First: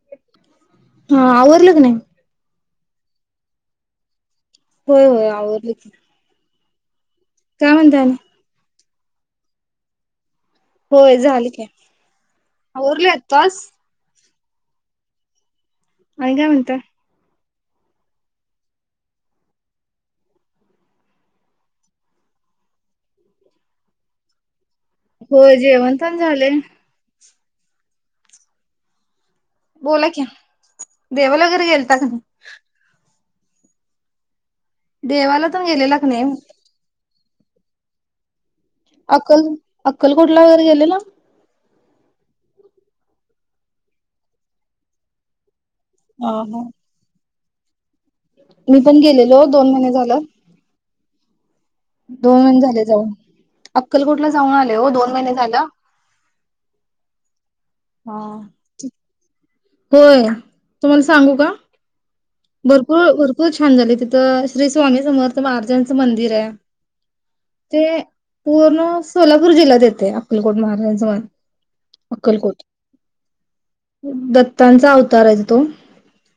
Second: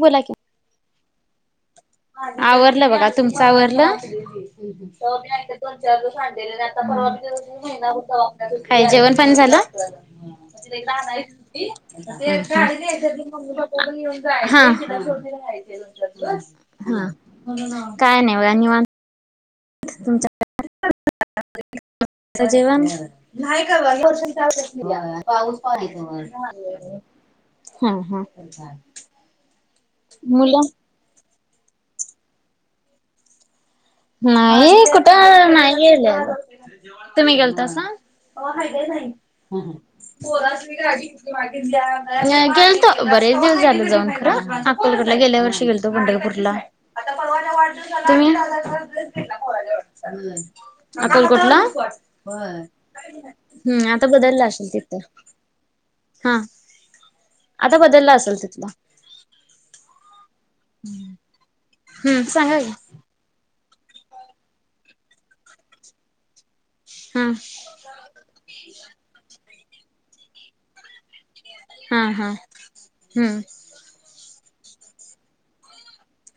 बोला कि. हा, आवरलं. की नाही आवर ल बघा, तुमचा आवरलं? [unintelligible] होय होय आवरलं दोन की चार [unintelligible] ह. [unintelligible] महिना भर तेव्हा काय आपल्यात म्हणता आणि हो काय, जेवण पाणी झालं? होय झालं की आवरले [unintelligible] मम्मी आत्ताच पप्पा पण येऊन हा. आणि काय म्हणताय? हा. काय नाही [unintelligible] निवान. तुमचं जेवण? [unintelligible] होय पाऊस पाणी जेवण पण झाले [unintelligible] हा हा. बोला कि, मुलं देवलाग गेलता [unintelligible] [unintelligible] नाही कुठे देवाला पण नाहीे गेलेला का नाही गेलं. तुम्ही गेलतासा? अक्कल [unintelligible] अक्कलकोटला वगैरे पोरास्नी गेलेला गाडी [unintelligible] [unintelligible] गेलतो बरेच दिवस झालं जाऊन खरं अक्कलकोटला गेल्या वर्षी गेलतो. [unintelligible] हा पंढरपुरला [unintelligible] हा [unintelligible] तुम्ही? मी गेलेलो दोन महिने झालं अक्कलकोटला. दोन महिने झाले जाऊन [unintelligible] हम आता अक्कलकोटला बदलला जाऊन असेल, आले ते हो दोन तर महिने झालं हा. हा आता बदलला असेल तिथलं. होय, तुम्हाला सांगू का? हम्म सांगा की भरपूर भरपूर छान झाली तिथं श्री स्वामी समर्थ महाराजांचं मंदिर आहे. हम्म ते पूर्ण सोला सोलापुर जिल्ह्यात येतयं अक्कलकोट महाराजांच मंदिर. हा हा अक्कलकोट हम्म दत्त त्यांचा अवतार आहे तो.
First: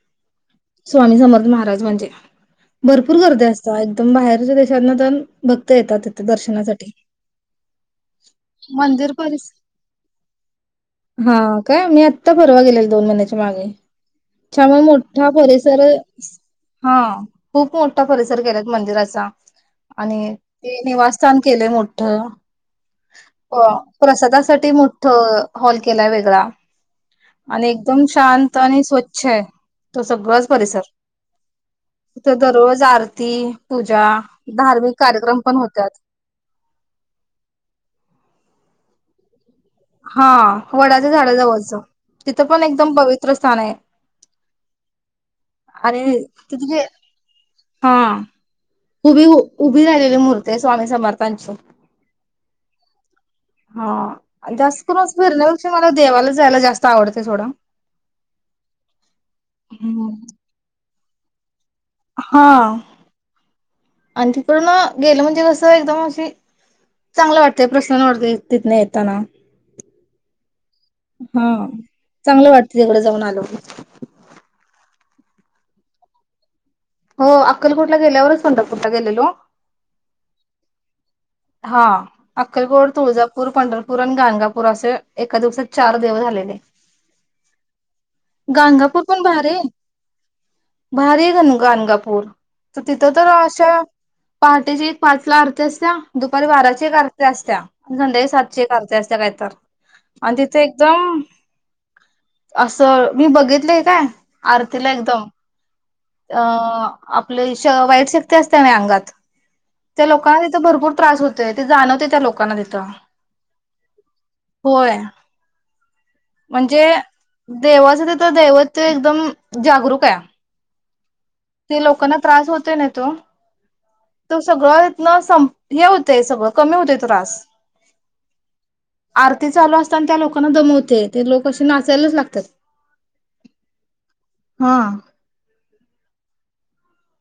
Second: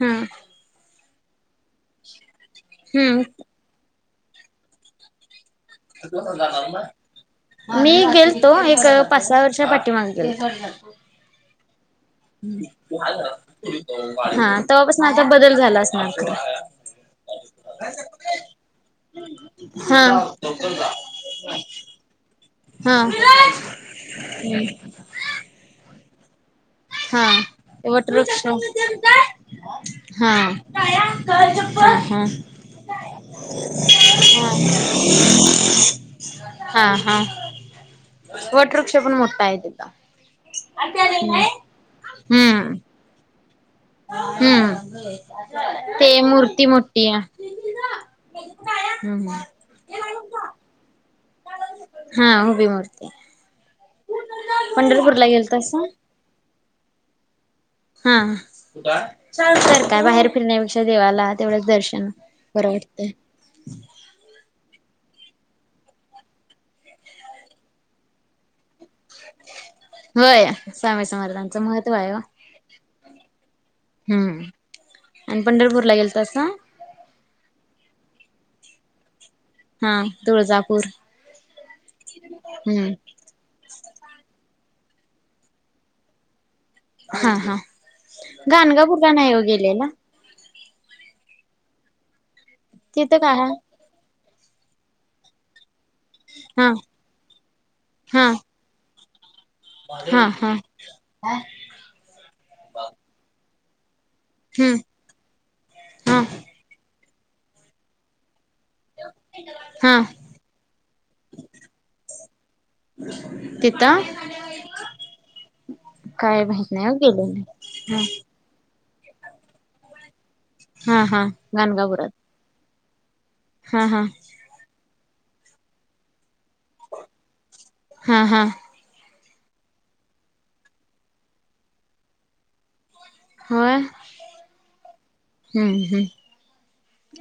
हम्म! स्वामी समर्थ महाराज म्हणजे भरपूर हम्म. गर्दी असत्या तर बाहेरच्या देशा तन मी गेलतो, एक मंदिर पाच सहा परिस वर्षा पाठीमाग गेलोतो. का मी आता पररवा गेलेलो, दोन महिन्याच्या माग हा त्यामुळे तवापासून आता मोठा बदल परिस झाला असणार खरं हा खूप मोठा परिसर केलाय मंदिराचा हा. आणि ते निवास स्थान केलेयं मोठ हा प्रसादासाठी मोठं हॉल केलाय बा [unintelligible] हा आणि एकदम वटवृक्ष शांत आणि स्वच्छ आहे त हा सगळंचं हा तिथे दररोज आरती, पूजा, धार्मिक कार्यक्रम पण होत्यात. हा हा वटवृक्ष पण मोठं हाय की. हां, वडाच्या झाडाजवळचं. तिथं पण हम्म एकदम पवित्र चान ए हम्म, ते आणि मूर्ती तिथे जे मोठी या. हा उभी व, उभी रालेले मूर्ती ए स्वामी सम् हां हूबी मूर्ती. हा जास्त करून पंढरपूरला फिरण्यापेक्षा गेलतासा मला देवाला जायला. जास्त आवडते थोडं हा ार काय हम्म. बाहेर फिरण्यापेक्षा देवाला तेवढ दर्शन हा बरं वाटतय. आणि तिकडून गेलं म्हणजे कसं एकदम अशी चांगलं वाटतय प्रसन्न वाटते तिथन येताना होय. स्वामी हा समर्थांचं महत्त्व आहे ओ चांगलं वाटत तिकडे जाऊन आल्यावर हम्म. आणि पंढरपूर ला गेल तस ना हो अक्कलकोट ला गेल्यावरच पंढरपूरला गेलेलो हा तुळजापूर हा अक्कलकोड हम्म तुळजापूर पंढरपूर आणि गाणगापूर अस. एका दिवसात चार देव झालेले. हा हा गाणगापूर गाणगापूरला पण नाही हो भारी गेलेलो. भारी आहे गाणगापूर तर तिथं तर काय हाय अशा पहाटेचे एक पाचला अर्थ असत्या दुपारी बाराची एक आरती असत्या आणि हा संध्याकाळी हा सात एक आरती जास्त काहीतरी हा आणि हा तिथे एकदम असं मी बघित. क का हम्म आरतीला एकदम हा अ अ. आपले वाईट शक्ती अंगात हा त्या लोकांना तिथे भरपूर त्रास होते ते जाणवते त्या लोकांना तिथं तिथं होय काय माहित नाही म्हणजे हो गेले देवाचे नाही दैवत ते एकदम जागरूक आहे. हा हा हा ते गाणगापुरात लोकांना त्रास होत ना तो हा हा तो सगळ पूर्ण संपतो. हे होतंय सगळं कमी होतोय त्रास हा हा आरती चालू असताना त्या लोकांना दमवतय ते लोक असे नाचायलाच लागतात. हा हा. हम्म हम्म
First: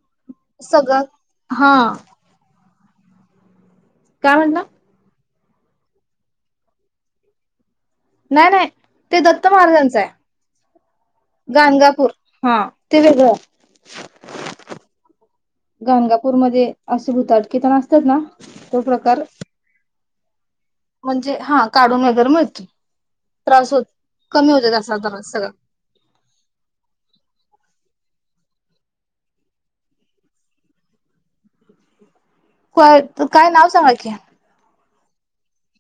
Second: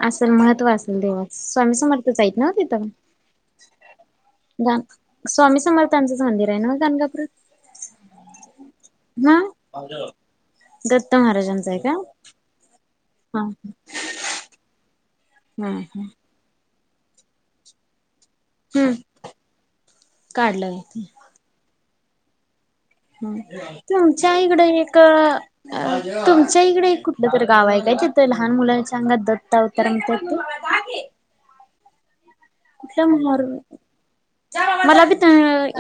असेल महत्त्व असेल सगळं देवाचं हा स्वामी समर्थच आहेत ना तिथं. काय म्हणला? गाण स्वामी समर्थांचंच मंदिर आहे ना म गानगापूरात. नाही नाही ते दत्त महाराजांच हा आहे दत्त महाराजांचं आहे का गाणगापूर हा. ते वेगळं. हा हम्म हम्म गाणगापूर मध्ये असे भूताट [inaudible] असतात ना. तो प्रकार काढलंय. म्हणजे हा काढून वगैरे मिळतो. त्रास होत तुमच्या कमी इकडे होतो त्याचा एक त्रास अ सगळा. तुमच्या इकडे एक् कुठलं तरी गाव आहे काय ते लहान मुलांच्या अंगात दत्त अवतार आणतात ते. व्हय कुठलं मोहर काय नाव सांगा की. मला बी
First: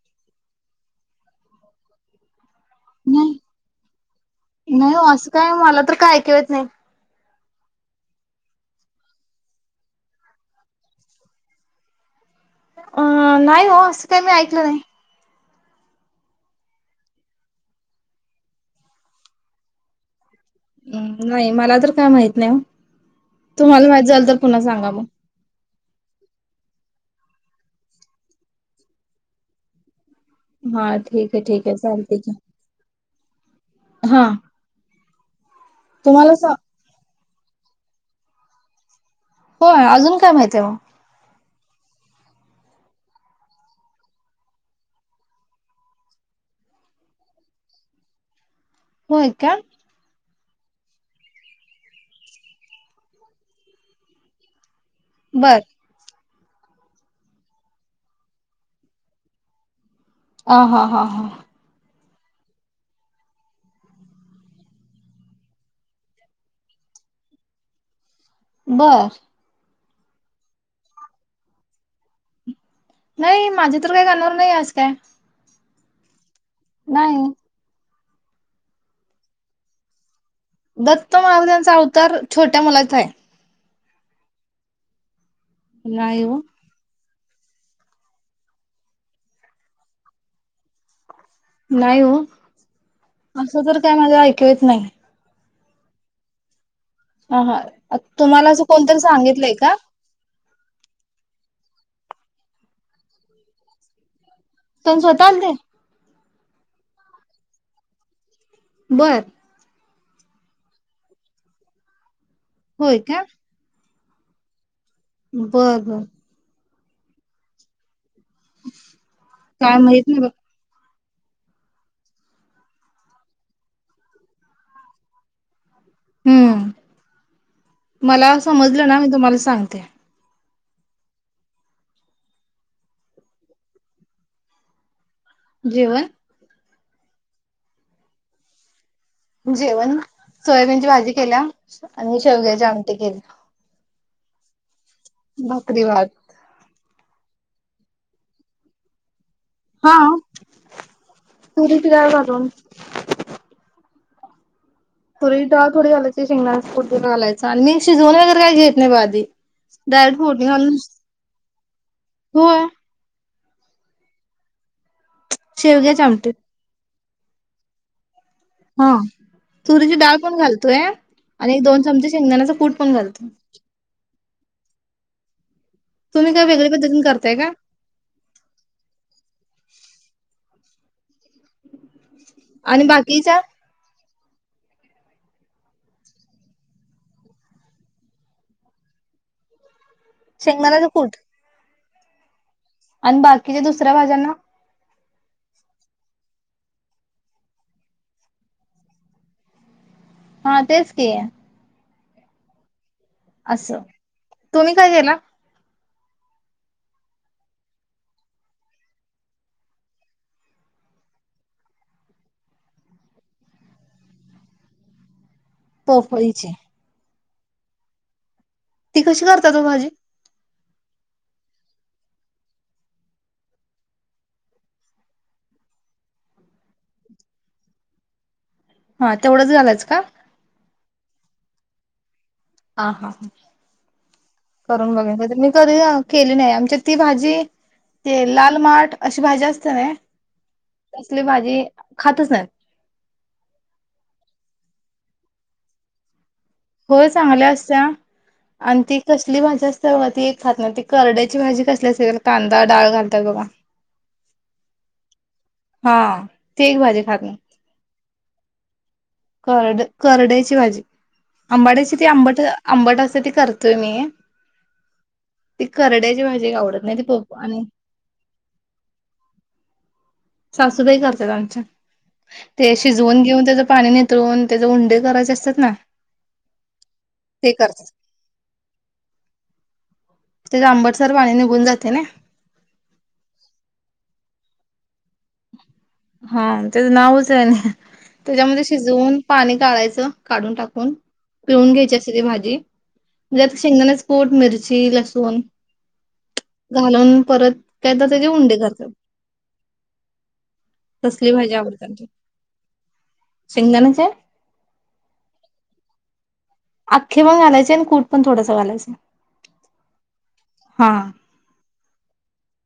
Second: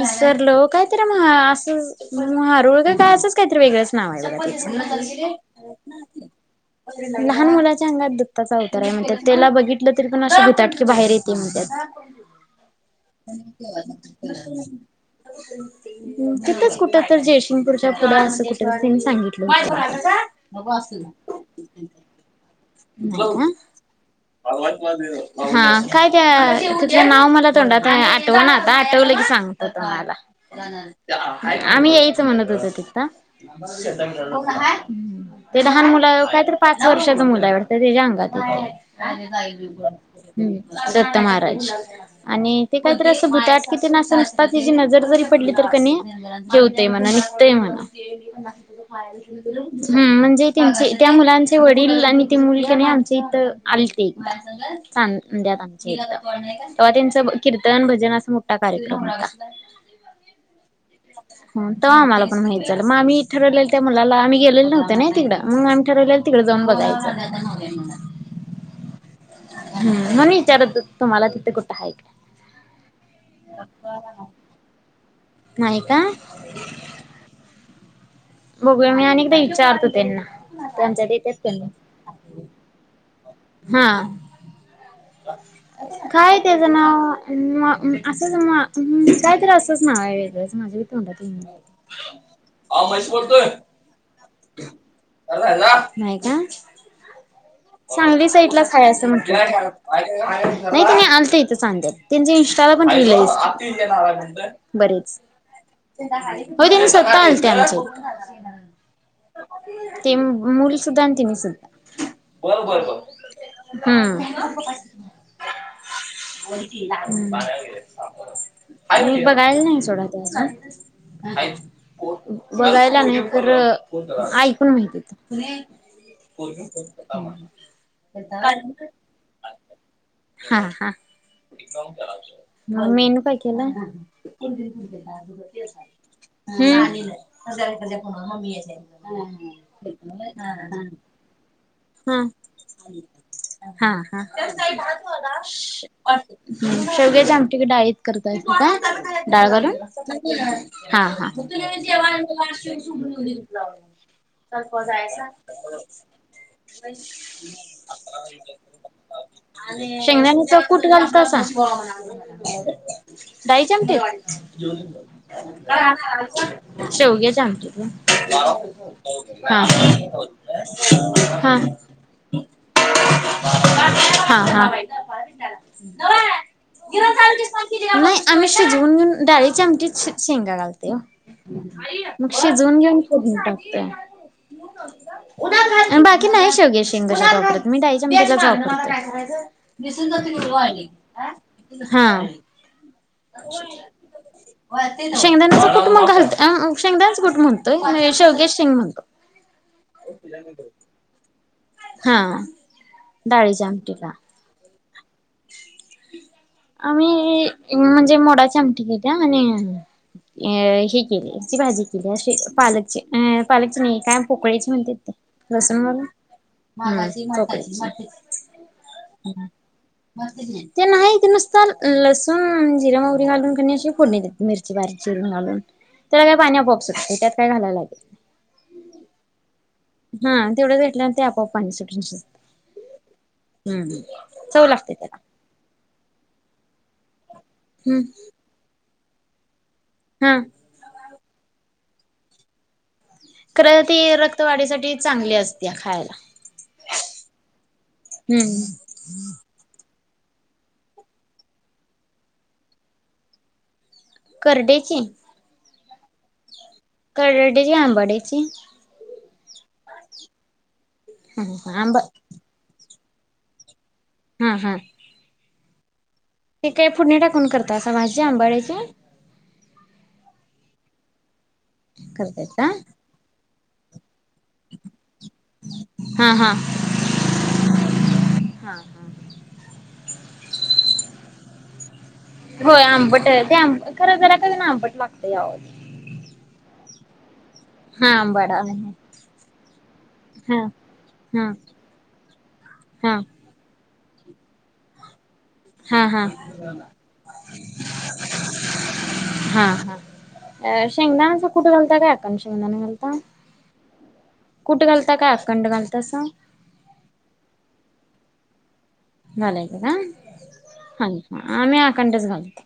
इसरलो काय तरी म असं [inaudible] का काय असंच नाही काहीतरी वेगळंच नाव आहे बघा नाही हो असं त्याचं. काय मला तर काय ऐकू येत नाही लहान मुलाच्या अंगात दत्ताचा अवतार आहे म्हणतात त्याला बघितलं तरी पण अशी भुताटकीे बाहेर येते म्हणतात. [inaudible] अं नाही हो असं काही मी ऐकलं नाही. तिथंच कुठं तर जयसिंगपूरच्या पुढे असं कुठं त्यांनी सांगितलं होतं. म् नाही मला तर काय माहित नाही ओ नाही का तुम्हाला माहित झालं तर पुन्हा सांगा मग. हा काय त्या तुझं नाव मला तोंडात आहे अ आठवणा आता आठवलं की सांगतो तुम्हाला. हा ठीक आहे ठीक आहे आम्ही चालते यायचं की म्हणत होतो तिथं हा ते लहान मुला तुम्हाला सा कायतर पाच वर्षाच मुल काय वाटतं त्याच्या अंगात येतंय. होय अजून काय हम् माहिती आहे मग दत्त मार आणि ते काहीतरी असं भुताटकी ते निस्त अस तिची नजर जरी पडली तरी की नाय हे होतंय म्हणं निघतय म्हणं. होय का हम् म्हणजे. चे त्या मुलांचे वडील आणि ती मुल की नाही आमच्या इथं आलते. [inaudible] बर आमचे तेव्हा त्यांचं कीर्तन भजन असं मोठा कार्यक्रम होता. अ हा हा हा मग माहित झालं मग आम्ही ठरवलेल्या त्या मुलाला आम्ही गेलेलो नव्हते ना तिकडं मग आम्ही ठठरवलेलं तिकडे जाऊन बघायचं. बरं. हम् म्हणुन विचारत होतो तुम्हाला तिथं कुठं हायसा? नाही. माझ्या तर काही कानावर नाही आस काय. नाही का? नाही. बघूया. मी अनेकदा विचारतो त्यांना? त्यांच्या दत्त देतात त्यांनी महाराजांचा अवतार छोट्या मुलाचा हाय. हा. नाही काय हो तेज नाव? म असंच म कायतरी असंच नाव हाय वेगळंच माझ्या बी तोंडात नाही हो आ मस [unintelligible] असं तर काय माझ ऐकू येत नाही. नाही का? ह हा सांगली तुम्हाला असं साईडलाच हाय कोणतरी म्हटलं. सांगितलंय का? नाही तेनी आलतं इथं चादयात त्यांच्या इंस्टाला पण रिल हाईत तुम्ही बरेच. स्वतः आणले? होय. तेनी स्वतः आलंते आमच्याहित- - बरं. ते मुल सुुद्धा आणि तिनी सुद्धा - - होय काय? हम्म. बर, बर. हं. मी बघायला काय नाही माहित सोडा बघ. त्यासनी बघायलागलित तर ऐकून माहिती हम्म. मला समजलं ना मी तुम्हाला सांगते. हा, हा. मेनू काय केेला? जेवण. हं. हो हां मी येते. जेवण सोयाबीनची भाजी केल्या आणि शेवग्याचे आमटी केली. त्यांत काय भात भाकरी भात. - - शेवग्याची आमटी डाळीत करतायस का? डाळ घालून. हा हा, हा. [inaudible] तुरीची डाळ घालून तुरीची डाळ थोडी घालायची शेंगदाण्याचा कूट जरा घालायचा आणि मी शिजवून वगैरे काय घेत नाही बघा आधी. आणि डायरेक्ट फोडणी शेंगदाण्याचा घालून कूट घालतासा होय डाळीची आमटी का शेवग्याच्या आमटीत शेवग्याच्या आमटीत [inaudible] हा तुरीची डाळ पण घालतोय आणि हा एक दोन चमचे शेंगदाणाचा कूट पण घालतोय हा हा काय वेगळ्या पद्धतीने करताय का? नाही आम्ही शिजवून घेऊन डाळीची आमटीत शेंगा घालतो ते शिजून आणि घेऊन फोडणी बाकीच्या टाकतोय बाकी नाही शेवगी शेंग कशात वापरत मी डाळीच्या आमटीलाच वापरतोय दिसून जात गरू शेंगदाण्याचा आली कूट हा आणि बाकीच्या दुसऱ्या भाज्यांना शेंगदाण्याचं कुट मग घालत अ शेंगदाानचं कुट म्हणतोय शेवग्याच्याशेंग म्हणतो हा तेच की हा डाळीच्या आमटीला का गेला आम्ही म्हणजे मोडाची आमटी केल्या आणि अ हे केलयं याची भाजी केली अशी पालकची अ पालकची नाही काय पोकळीची म्हणत्यात ती लसुन घालू पोफळीची हम्म पोकळ्याची ती कशी करतात ओ भाजी ते नाही नुसत लसूण, जिरा, मोहरी घालून कणी अशी फोडणी देतात मिरची बारीक चिरून घालून त्याला काय पाणी आपोआप सुटतात त्यात काय घालायला लागत नाही हा तेवढंच घालायचं का? हा तेवढं ते आपोआप पाणी सुटत हा हा चव लागते करून बघाय त्याला पाहिजे मी कधी केली नाही आमच्यात ती भाजी ते हम्म लाल माठ अशी भाज्या हा [unintelligible] असली भाजी खातच नाही खर ती रक्तवाढीसाठी चांगली असते खायला हो चांगलं असता हम्म आणि ती कसली भाजी असते चगवात एक खात ना ती करड्याची भाजी कसली असते तर कांदा डाळ घालतात बघा करडर्ई ची? हां करड डे ची आंबाडे जे [unintelligible] करड करडई ची भाजी. ह आंबाड्याची आंबा ते आंबट-आंबट अस.. तर ती करतोय मी. हा हा ते करडे.. ते काय फोडणी टाकून करता का भाजी आंबाड्याचे सासूबाई करतात आमच्या. करतायसा ते शिझवून घेऊन त्याचं.. पाणी ने नितळून त्याचे उंडे करायचे असतात ना हा हा ते करतात. हा हा त्याचं आंबटसर पाणी निघून जाते नाय. होय, आंबट ते आं खर जरा का ना आंबट लागतं यावं हं त्याचं नावच आहे आणि हा आंबाडा त्याच्यामध्ये शिजवून पाणी काढायचं काढून हा टाकून हा पिळुन घ्यायची असे ती भाजी हा म्हणजे शेंगदाण्याचं.. कुठ मिरची, लसूण हां हां घालून परत काय तर त्याचे उंडे करतात. अं तसली शेंगदाण्याचा भाजी कुट आवडतात. घालता ते. का अखंड शेंगदाणा घालता? शेंगदाण्याचे कुट घालता का अखंड? घालतासा? अख्खे पण घालायचे आणि कूट पण थोडासा घालायचं. घालायचं हा का? आम्ही अखंडच घालतो.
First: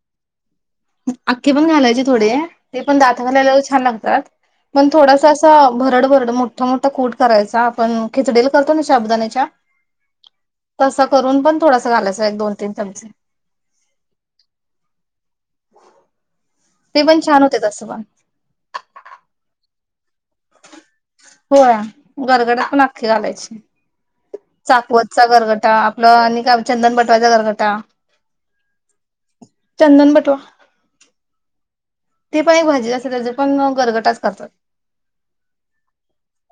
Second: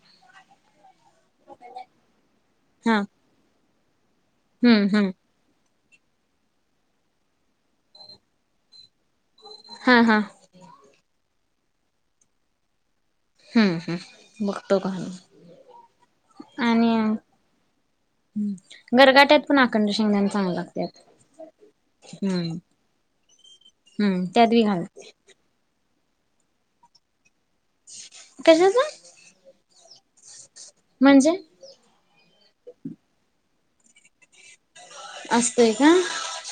अख्खे पण घालायचे थोडे ते हा पण दाता खाली.. छान लागतात. पण हम्म हम्म थोडासं असं. भरड-भरड, मोठं-मोठं कूट करायचा आपण खिचडीला करतो ना तसं साबुदाण्याचा हा हा तस [unintelligible] वरून पण थोडासा घालायचा एक, दोन, तीन चमचे. हम्म हम् बगतो घालून का आणि ते पण छान होते तसं पण गरगाट्यात पण.. अखंड शेंगदाणे चांगलं लागतेय. होय, गरगटाला पण आख्खी घालायची, हम्म त्यात बी घाल चाकवतचा गरगटा. आपलं आणि चंदनबटवाच्या गरग कश्याचं? चंदन बटवा. म्हणजे? ते पण एक भाजी असते, त्याचे पण गरगटाच करतात असतय का?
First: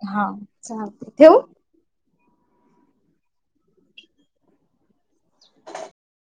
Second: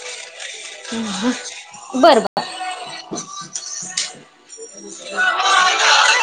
हा चालतंय ठेवू? बरं बर. [inaudible] [inaudible]